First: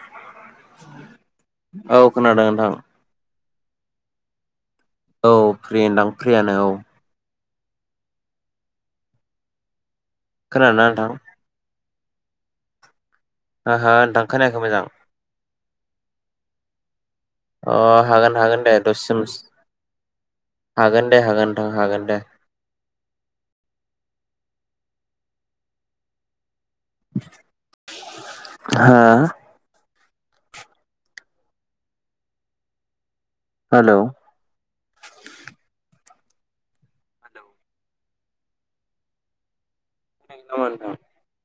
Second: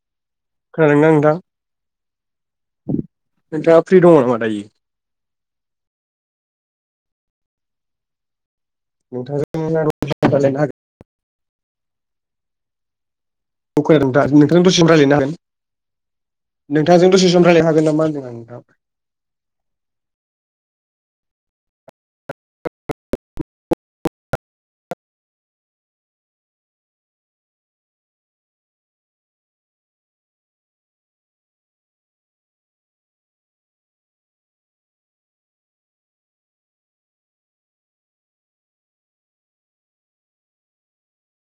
[inaudible] खोनादोंना नोंथां [inaudible] औ खोनादों नोंथां नोंथांआ फ्रि दङ नामा दायो? औ फ्रि ओनदां फ्रियानो औ नोंथां [unintelligible] खोनादोना नोंथां? हो हो अके नोंथा खोनायाखै नोंथां मोजां दसेम रायलायनो हागोन नोंथांजों दसे सम रायलायनो अ नामा होनदों आं हागोन नोंथां हागोन दे दससिमस हागोन दे हागोन नोंथां हागोन दे [inaudible] हा हेल [unintelligible]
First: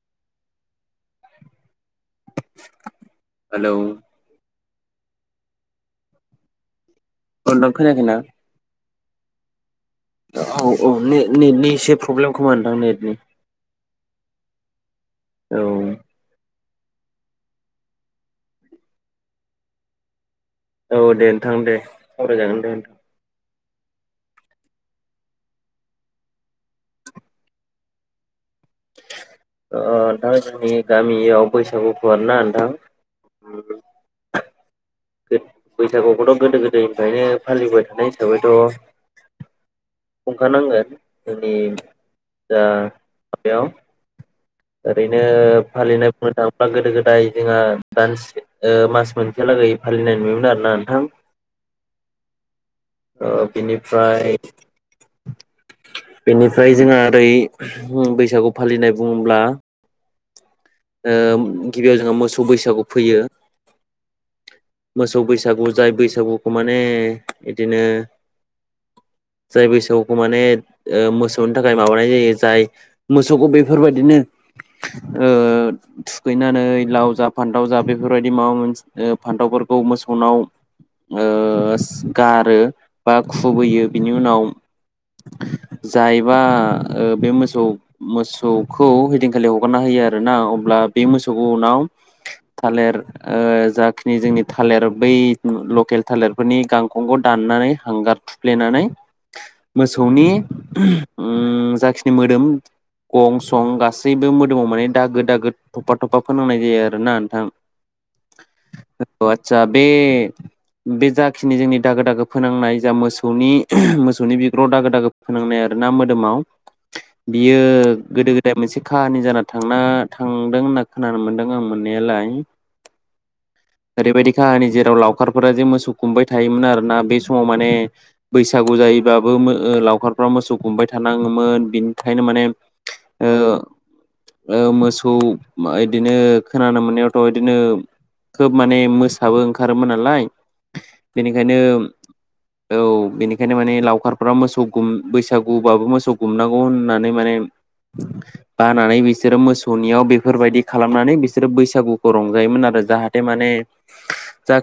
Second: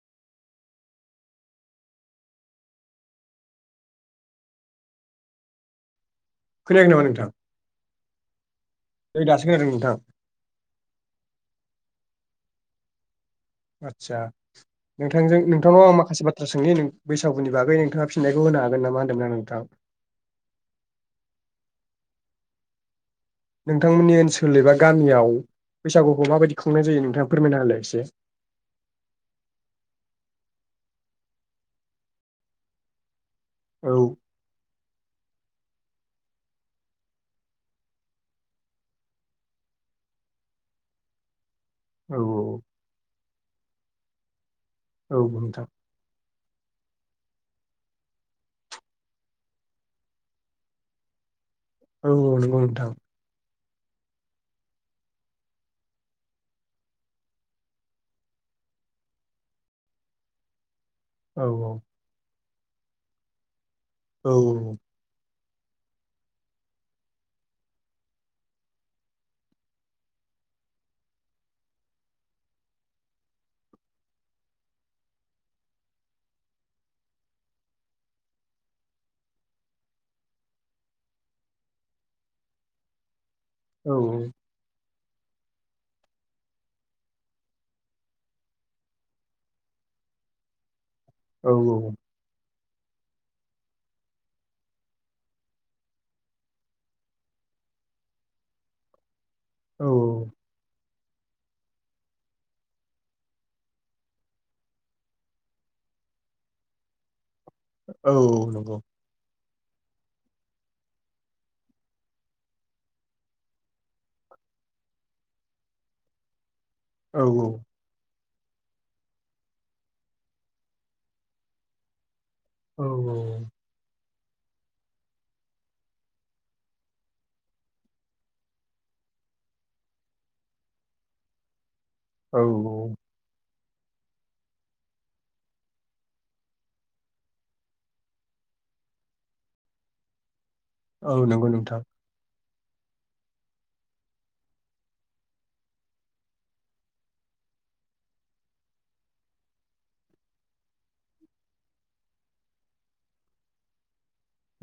हेलौ खोनायाखै नामा नों अ नोंथां खोनायाखैना? नै दासो खोनादों नोंथा। औ औ ने नेटनि एसे प्रब्लेम खोमा नोंथां नेटनि आतसा। नोंथांजों औ नोंथांङा माखासे बाथ्रा सों नोंनि बैसागुनि बागै नोंथाङा फिननायखौ होनो हागोन नामा होन्दोंना नोंथां। औ दे नोंथां दे सावरायजागोन दे नोंथां। नोंथांमोननि ओनसोल एबा गामियाव बैसागुखौ माबायदि खुंनाय जायो नोंथाङा फोरमायना होलाय एसे। ओ नोंथां जोंनि गामियाव बैसागुखौ आरो ना नोंथां [inaudible] औ बैसागुखौथ' गोदो गोदायनिफ्रायनो फालिबोबाय थानाय हिसाबैथ' खुंखानांगोन। ए औ दा [unintelligible] औ ओरैनो नोंथां फालिनो मोजां। बा गोदो गोदाय जोंहा दान्से मास मोनसेलागै फालिनाय नुयोमोन आरोना नोंथां। औ नोंगौ नोंथां। बेनिफ्राय बेनिफ्राय जोंहा ओरै बैसागु फालिनाय बुङोब्ला। औ गिबियाव जोङो मोसौ बैसागु फैयो। औ सागु जाय बैसागुखौ माने बिदिनो जाय बैसागुखौ माने ओ मोसौनि थाखाय माबानाय जायो जाय मोसौखौ बेफोरबायदिनो ओ थुखैनानै लाव जा फान्थाव जा बेफोरबायदि माबा मोन फान्थावफोरखौ मोसौनाव ओस गारो बा खुबैयो औ बिनि उनाव जायबा बे मोसौ मोसौखौ हदिनखालि हगारना होयो आरोना ब्ला बे मोसौखौ औ उनाव थालिर ओ जाखिनि जोंनि थालिर बै लकेल थालिरफोरनि गांखंखौ दाननानै हांगार थुफ्लेनानै औ मोसौनि ओम जाखिनि मोदोम गं सं गासैबो मोदोमाव माने दागो दागो थफा थफा फोनांनाय जायो आरो ना नोंथां। औ नंगौ। औ आदसा बे बे जाखिनि जोंनि दागो दागो फोनांनाय जा मोसौनि मोसौनि बिगुराव दागो दागो फोनांनाय आरोना मोदोमाव औ औ बियो गोदो गो मोनसे काहानि जाना थांना थांदों होनना खोनानो मोन्दों आं मोननायालाय। औ औ। ओरैबायदि काहानि जेराव लावखारफोरा जे मोसौ गुमबाय थायोमोन आरोना बे समाव माने बैसागु जायोबाबो ओम लावखारफोरा मोसौ गुमबाय थानाङोमोन बिनि ओंखायनो औ माने ओ ओ मोस खौ मायदिनो खोनानो मोननायावथ' इदिनो खोब माने मोसाबो ओंखारोमोन नालाय औ नंगौ बेनिखायनो नोंथां। औ बेनिखायनो माने लावखारफोरा मोसौ गुम बैसागुबाबो मोसौ गुमनांगौ होननानै माने बानानै बिसोरो मोसौ सनियाव बेफोरबायदि खालामनानै बिसोरो बैसागुखौ रंजायोमोन आरो जाहाथे माने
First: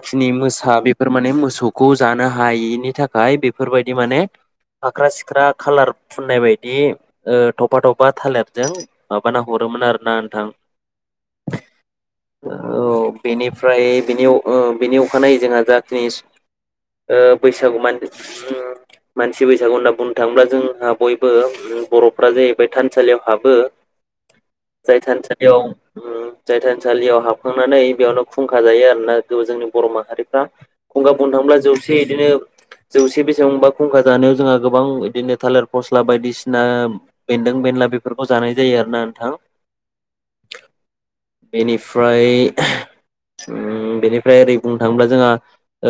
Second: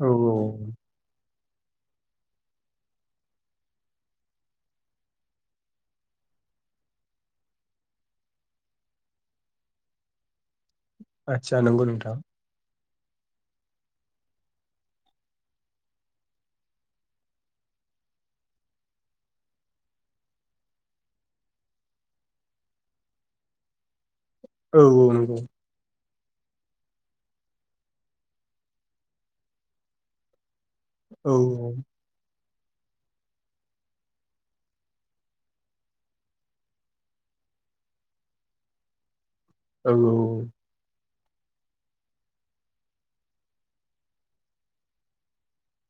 औ मोसा बेफोर माने मोसा थौखौ जानो हायिनि थाखाय बेफोरबायदि माने फाख्रा सिख्रा खालार फुननाय बायदि ओ थफा थफा थालिरजों माबाना हरोमोन आरो। ना नोंथां। आदसा नंगौ नोंथां। औ बेनिफ्राय बेनि ओ बेनि अखानायै जोंहा जाखिनि ओ बैसागु मानस मानसि बैसागु होनना बुंनो थाङोब्ला जोंहा बयबो बर'फ्रा जाहैबाय थानसालियाव हाबो। औ जाय औ नंगौ थानसालियाव ओ जाय थानसालियाव हाबखांनानै बेयावनो खुंखा जायो आरोना जोंनि बर' माहारिफ्रा। गंगा औ बननो थांब्ला जौसे बिदिनो जौसे बेसेबांबा खुंखा जानायाव जोंहा गोबां बिदिनो थालिर फस्ला बायदिसिना बेन्दों बेनला बेफोरखौ जानाय जायो आरो ना नोंथां। औ बेनिफ्राय ओम बेनिफ्राय ओरै बुंनो थाङोब्ला जोंहा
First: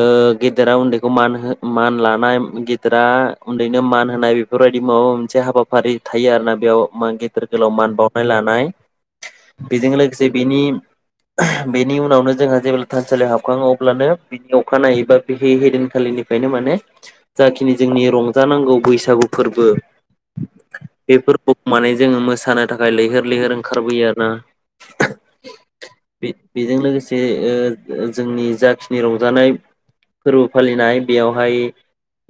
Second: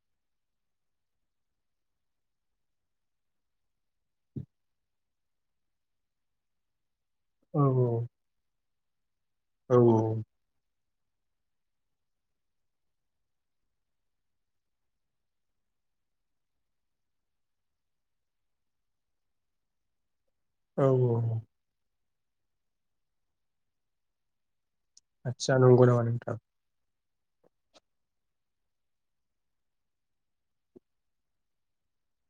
ओ गेदेरा उन्दैखौ मान हो मान लानाय गेदेरा उन्दैनो मान होनाय बेफोरबायदि माबा मोनसे हाबाफारि थायो आरोना बेयाव। मान गेदेर औ गोलाव मान बावनाय लानाय। औ बेजों लोगोसे बिनि बेनि उनावनो जोंहा जेब्ला थानसालियाव हाबखाङो अब्लानो बिनि अखानायै बा बे हैदिनखालिनिफ्रायनो माने जाखिनि जोंनि रंजानांगौ बैसागु फोरबो औ बेफोर औ बुक माने जोङो मोसानो थाखाय लैहोर लैहोर ओंखारबोयो आरो ना आतसा नंगौ नामा नोंथां? ए ओ जो जोंनि जाखिनि रंजानाय फोरबो फालिनाय बेयावहाय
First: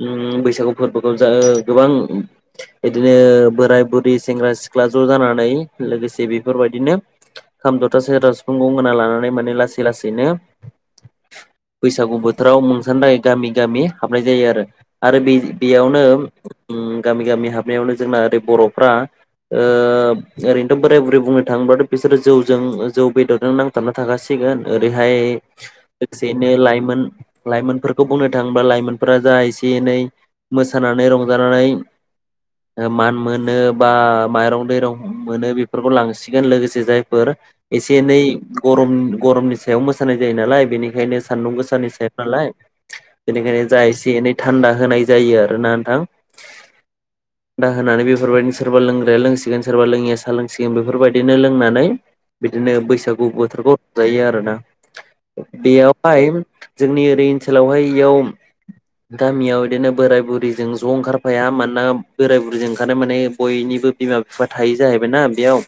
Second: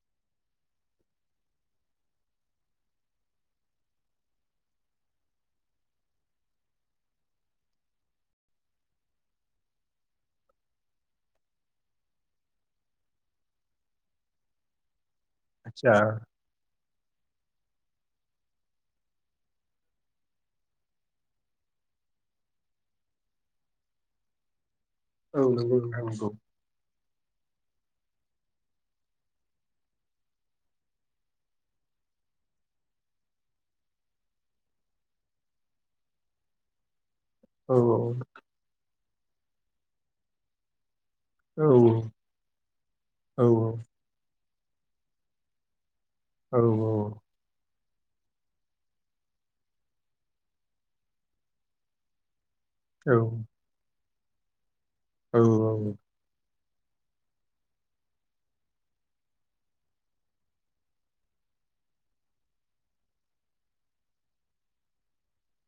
ओम बैसागु फोरबोखौ जा ओ गोबां बिदिनो बोराय बुरै सेंग्रा सिख्ला ज' जानानै लोगोसे जे बेफोरबायदिनो खाम जथा सेरजा सिफुं गंगोना लानानै माने लासै लासैनो बैसागु बोथोराव मुंसानो थाखाय गामि गामि हाबनाय जायो आरो। आरो बे आदसा बेयावनो ओम गामि गामि हाबनायावनो जोंना ओरै बर'फ्रा ओ ओरैनोथ' बोराय बुरै बुंनो थाङोब्लाथ' बिसोरो जौजों जौ बेदरजों नांथाबना थाखासिगोन। ओरैहाय औ नंगौ नोंथां नंगौ लोगोसेयैनो लाइमोन लाइमोनफोरखौ बुंनो थाङोब्ला लाइमोनफोरा जा एसे एनै मोसानानै रंजानानै मान मोनो बा माइरं दैरं मोनो बे फोरखौ लांसिगोन लोगोसे जाय फोर औ एसे एनै गरम गरमनि सायाव मोसानाय जायो नालाय बेनिखायनो सान्दुं औ गोसानि सायाव नालाय औ बेनिखायनो जा एसे एनै थान्दा होनाय जायो आरो ना नोंथां औ औ दा होनानै बेफोरबायदिनो सोरबा लोंग्राया लोंसिगोन सोरबा लोङिया साहा लोंसि देम बेफोरबायदिनो लोंनानै बिदिनो बैसागु बोथोरखौ जायो आरोना। बियावहाय जोंनि ओरै ओनसोलावहाय एयाव गामियाव बिदिनो बोराय बुरैजों ज' ओंखारफाया मानोना बोराय बुरैजों ओंखारनाय माने बयनिबो बिमा बिफा थायो जाहैबायना। बेयाव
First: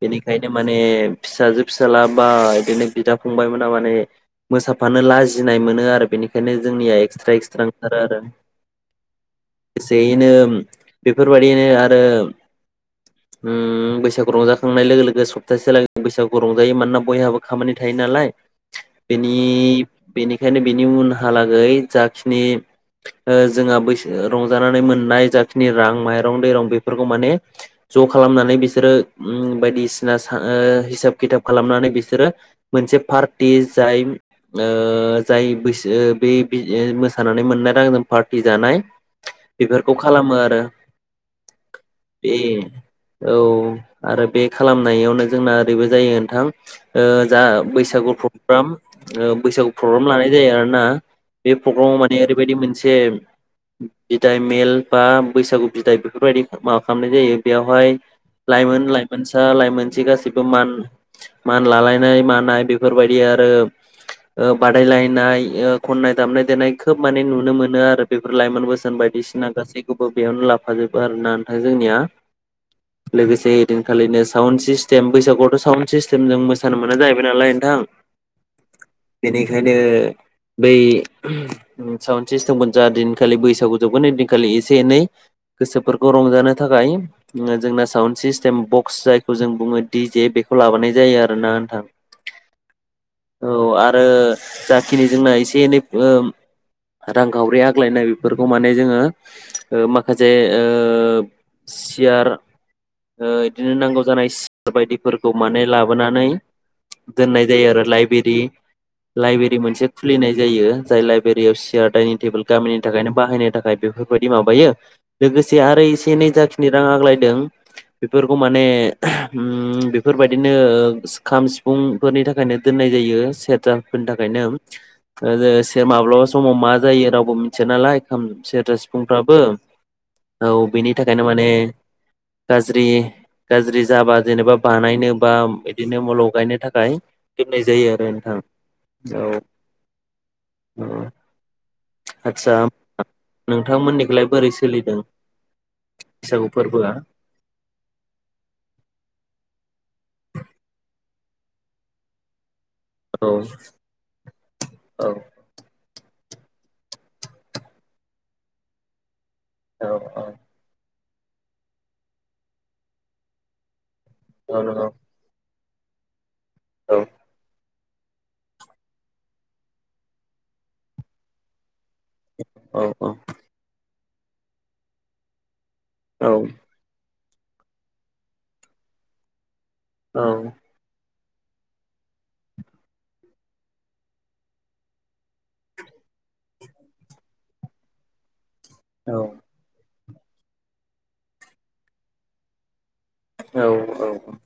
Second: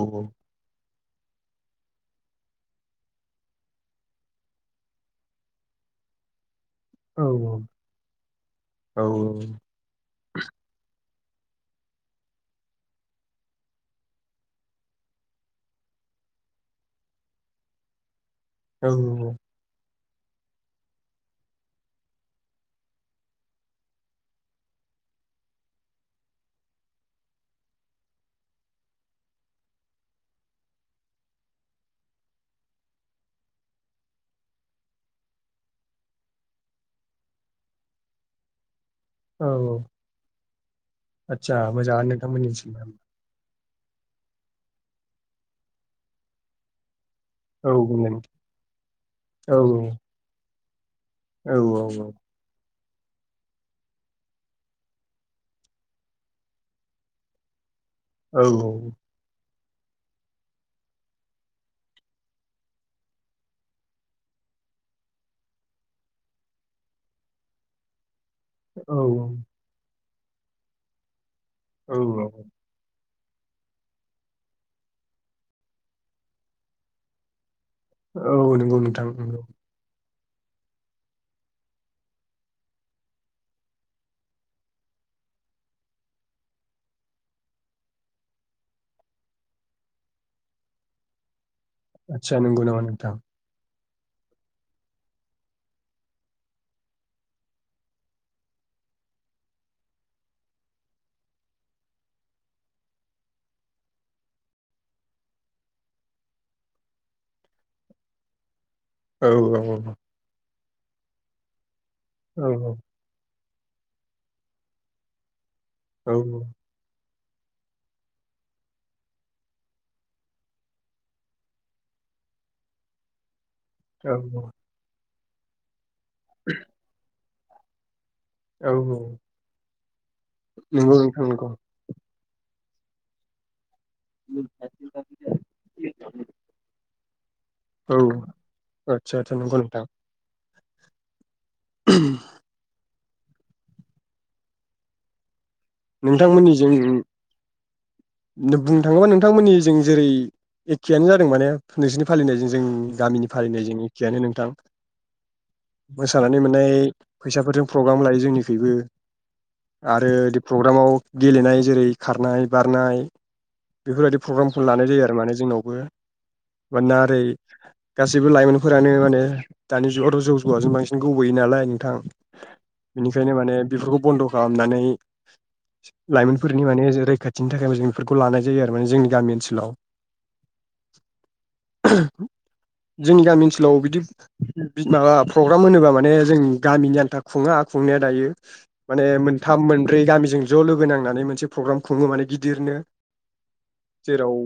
बेनिखायनो माने फिसाजो फिसाला बा बिदिनो बिदा फंबायमोना माने मोसाफानो लाजिनाय मोनो आरो बेनिखायनो जोंनिया एक्सट्रा एक्सट्रा ओंखारो आरो एसे नोम बेफोरबायदिनो आरो उम बैसागु रंजाखांनाय लोगो लोगो सप्तासे लागै बैसागु रंजायो मानोना बयहाबो खामानि थायो नालाय। औ बेनि बेनिखायनो बिनि उनहालागै जाखिनि ओ जोंहा बैसो रंजानानै मोननाय जाखिनि रां माइरं दैरं बेफोरखौ माने ज' खालामनानै बिस बिसोरो ओम बायदिसिना ओ हिसाब खिथाब खालामनानै बिसोरो मोनसे पार्टि जाय ओ जाय बैसो बे-बे ओ मोसानानै मोननाय रांजों पार्टि जानाय। बेफोरखौ खालामो आरो। आतसा मोजांआनो बे नोंथांमोननिसिम औ आरो बे खालामनायावनो जोंना ओरैबो जायो नोंथां ओ जा औ बुंलाय बैसागु नोंथां प्रग्राम ओ औ बैसागु प्रग्राम लानाय जायो आरो ना बे औ प्रग्रामाव माने ओरैबायदि मोनसे एम बिदाय मेल बा बैसागु बिदाय बेफोरबायदि माबा खालामनाय जायो बेयावहाय औ लाइमोन लाइमोनसा लाइ मोनसे गासिबो मान मान लालायनाय मानाय बेफोरबायदि आरो ओ बादायलायनाय ओ खननाय दामनाय देनाय खोब माने नुनो मोनो आरो बेफोर लाइमोन बोसोन औ बायदिसिना गासै खौबो बेयावनो लाफाजोबो आरो ना आरो जोंनिया औ औ लोगोसे ओदिनखालिनो साउन्ड सिस्टेम बैसागुआवथ' साउन्न्द सिस्टेम जों मोसानो मोना जाहैबाय नालाय। थां औ नंगौ नोंथां नंगौ बेनिखायनो बै साउन्ड सिस्टेमखौ जा दिनखालि बैसागु जोबगोन दिनखालि एसे एनै गोसोफोरखौ रंजानो थाखाय ओ जोंना साउन्ड सिस्टेम बक्स जायखौ जों बुङो डि जे बेखौ लाबोनाय जायो आरोना। आच्छा नोंगौ नामा नोंथां ओ जाखिनि जोंना एसे एनै ओम रांखावरि आग्लायनाय बेफोरखौ माने जोङो ओ माखासे ओ सियार ओ इदिनो नांगौ जानाय सि बायदिफोरखौ माने लाबोनानै दोननाय जायो आरो लाइब्रेरि औ लाइब्रेरि औ मोनसे खुलिनाय जायो। जाय लाइबेरियाव सियार डाइनिं टेबोल औ गामिनि थाखायनो बाहायनो थाखाय बेफोरखौ बायदि माबायो लोगोसे आरोै से नै जाखिनि रां आग्लाय दों बेफोरखौ माने बेफोरबायदिनो खाम सिफुंफोरनि थाखायनो दोननाय जायो सेर दा फोरनि औ थाखायनो ओ जेस दे माब्लाबा समाव मा जायो रावबो मि सोनालाय खाम औ सेरजा औ सिफुंफ्राबो औ बेनि नंगौ थाखायनो नोंथां माने नंगौ गाज्रि गाज्रि जाबा जेनेबा बानायनो बा बिदिनो मल गायनो थाखाय गोरनाय जायो औ आरो नोंथां आदसा औ आदसा नंगौ नोंथां ओ आतसा नोंथांमोननिखौलाय बोरै सोलिदों बैसागु नोंथांमोननि जों फोरबोआ बुंनो थाङोबा नोंथांमोननि जों जेरै एखेयानो जादों माने नोंसोरनि फालिनायजों गामिनि औ फालिनाय ज एखेयानो नोंथां औ मोसानानै मोननाय फैसाफोरजों प्रग्राम लायो जोंनिखैबो औ औ औ गेलेनाय जेरै खारनाय बारनाय बेफोरबायदि औ प्रग्रामफोर लानाय नंगौ जायो आरो माने जोंनाव बो मानोना औ ओरै गासैबो लाइमोनफोरानो माने दानि जुगावथ' जौ जुवाजों बांसिन गबोयो नालाय नोंथां औ बेनिखायनो माने बेफोरखौ बन्द' खालामनानै [inaudible] लाइमोनफोरनि माने जे रैखाथि बिनि थाखायबो जों बेफोरखौ लानाय जायो आरो माने जोंनि गामि ओनसोलाव औ जोंनि गामि ओनसोलाव बिदि माबा प्रग्राम होनोबा माने जों गामिनि आन्था खुङा खुंनाया दायो माने मोनथाम मोन ब्रै गामिजों ज' लोगो नांनानै मोनसे प्रग्राम खुङो माने गिदिरनो औ जेराव औ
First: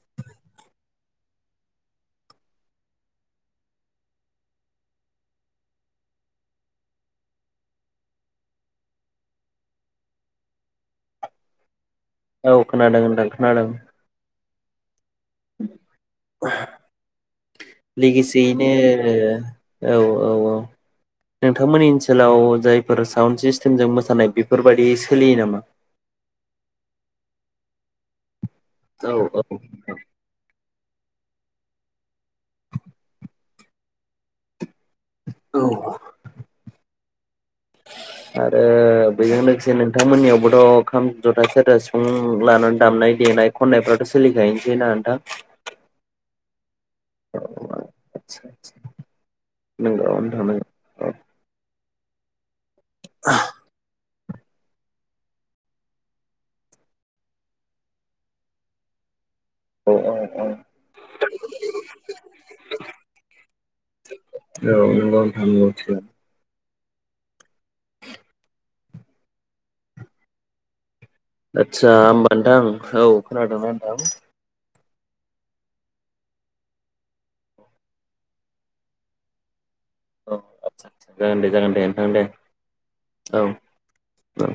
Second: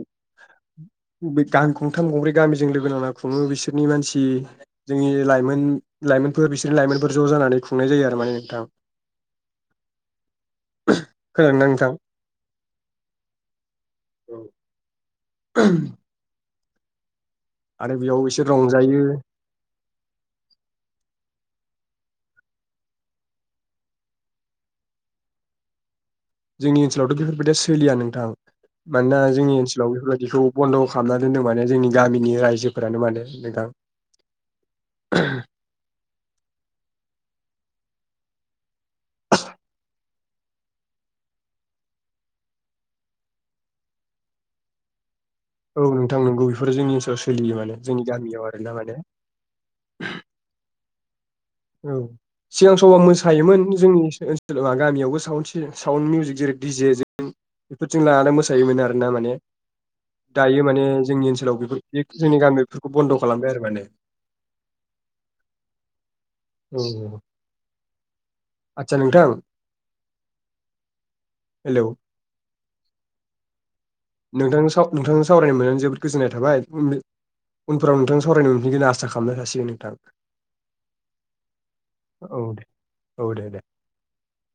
बे गान गंथाम गंब्रै गामिजों लोगो नांना खुङो बिसोरनि मानसि जोंनि लाइमोन लाइमोनफोर बिसोरनि लाइमोनफोर ज' जानानै खुंनाय जायो आरो माने नोंथां। खोनादो ना नोंथां? औ खोनादों होनदों खोनादों। [unintelligible] उहा आरो बेयाव एसे रंजायो लेगैसेयैनो औ औ औ नोंथांमोननि ओनस सोलाव जायफोर साउन्ड सिस्टेमजों मोसानाय बेफोरबादि सोलियो नामा? जोंनि ओनसोलावथ' बेफोरबायदिया सोलिया नोंथां। औ मानोना औ जोंनि ओनसोलाव बेफोरबायदिखौ बन्द' खालामना दोनदों माने जोंनि गामिनि रायजोफोरानो माने नोंथां। औ अ आरो ओ बेयो नोगसेनो नोंथांमोननियावबोथ' खाम, जथा, सेरजा, सिफुं लानानै दामनाय देनाय खननायफ्राथ' सोलिखायनोसै ना नोंथां? औ नोंथां नोंगौज बेफोर जोंनि ओनसोलाव सोलियो माने जोंनि गामियाव आदसा आरोना माने नंगौ नोंथां औ औ सिगां समाव मोसायोमोन जोंनि ओनसो-ओनसो सोल बा गामियावबो साउन्ड सि साउन्ड मिउजिक जेरै डिजे जों बेफोरजों लानानै मोसायोमोन आरो ना माने औ औ औ दायो माने जोंनि ओनसोलाव बेफोर बे जोंनि गामि बेफोरखौ बन्द' खालामबाय आरो माने नंगौ नोंथां नंगौ थिगानो औ अ आचसा नोंथां हेलौ आतसा ओमबा नोंथां औ खोनादोमोन नोंथांनो सब नोंथां सावरायनो मोननानै जोबोद गोजोन्नाय थाबाय उम नों उनफोराव नोंथांजों सावरायनो मोनफिनगोन आसा खालामनाय थासिगोन नोंथां। औ आदसा आदसा जागोन दे जागोन दे नोंथां दे दे औ दे। औ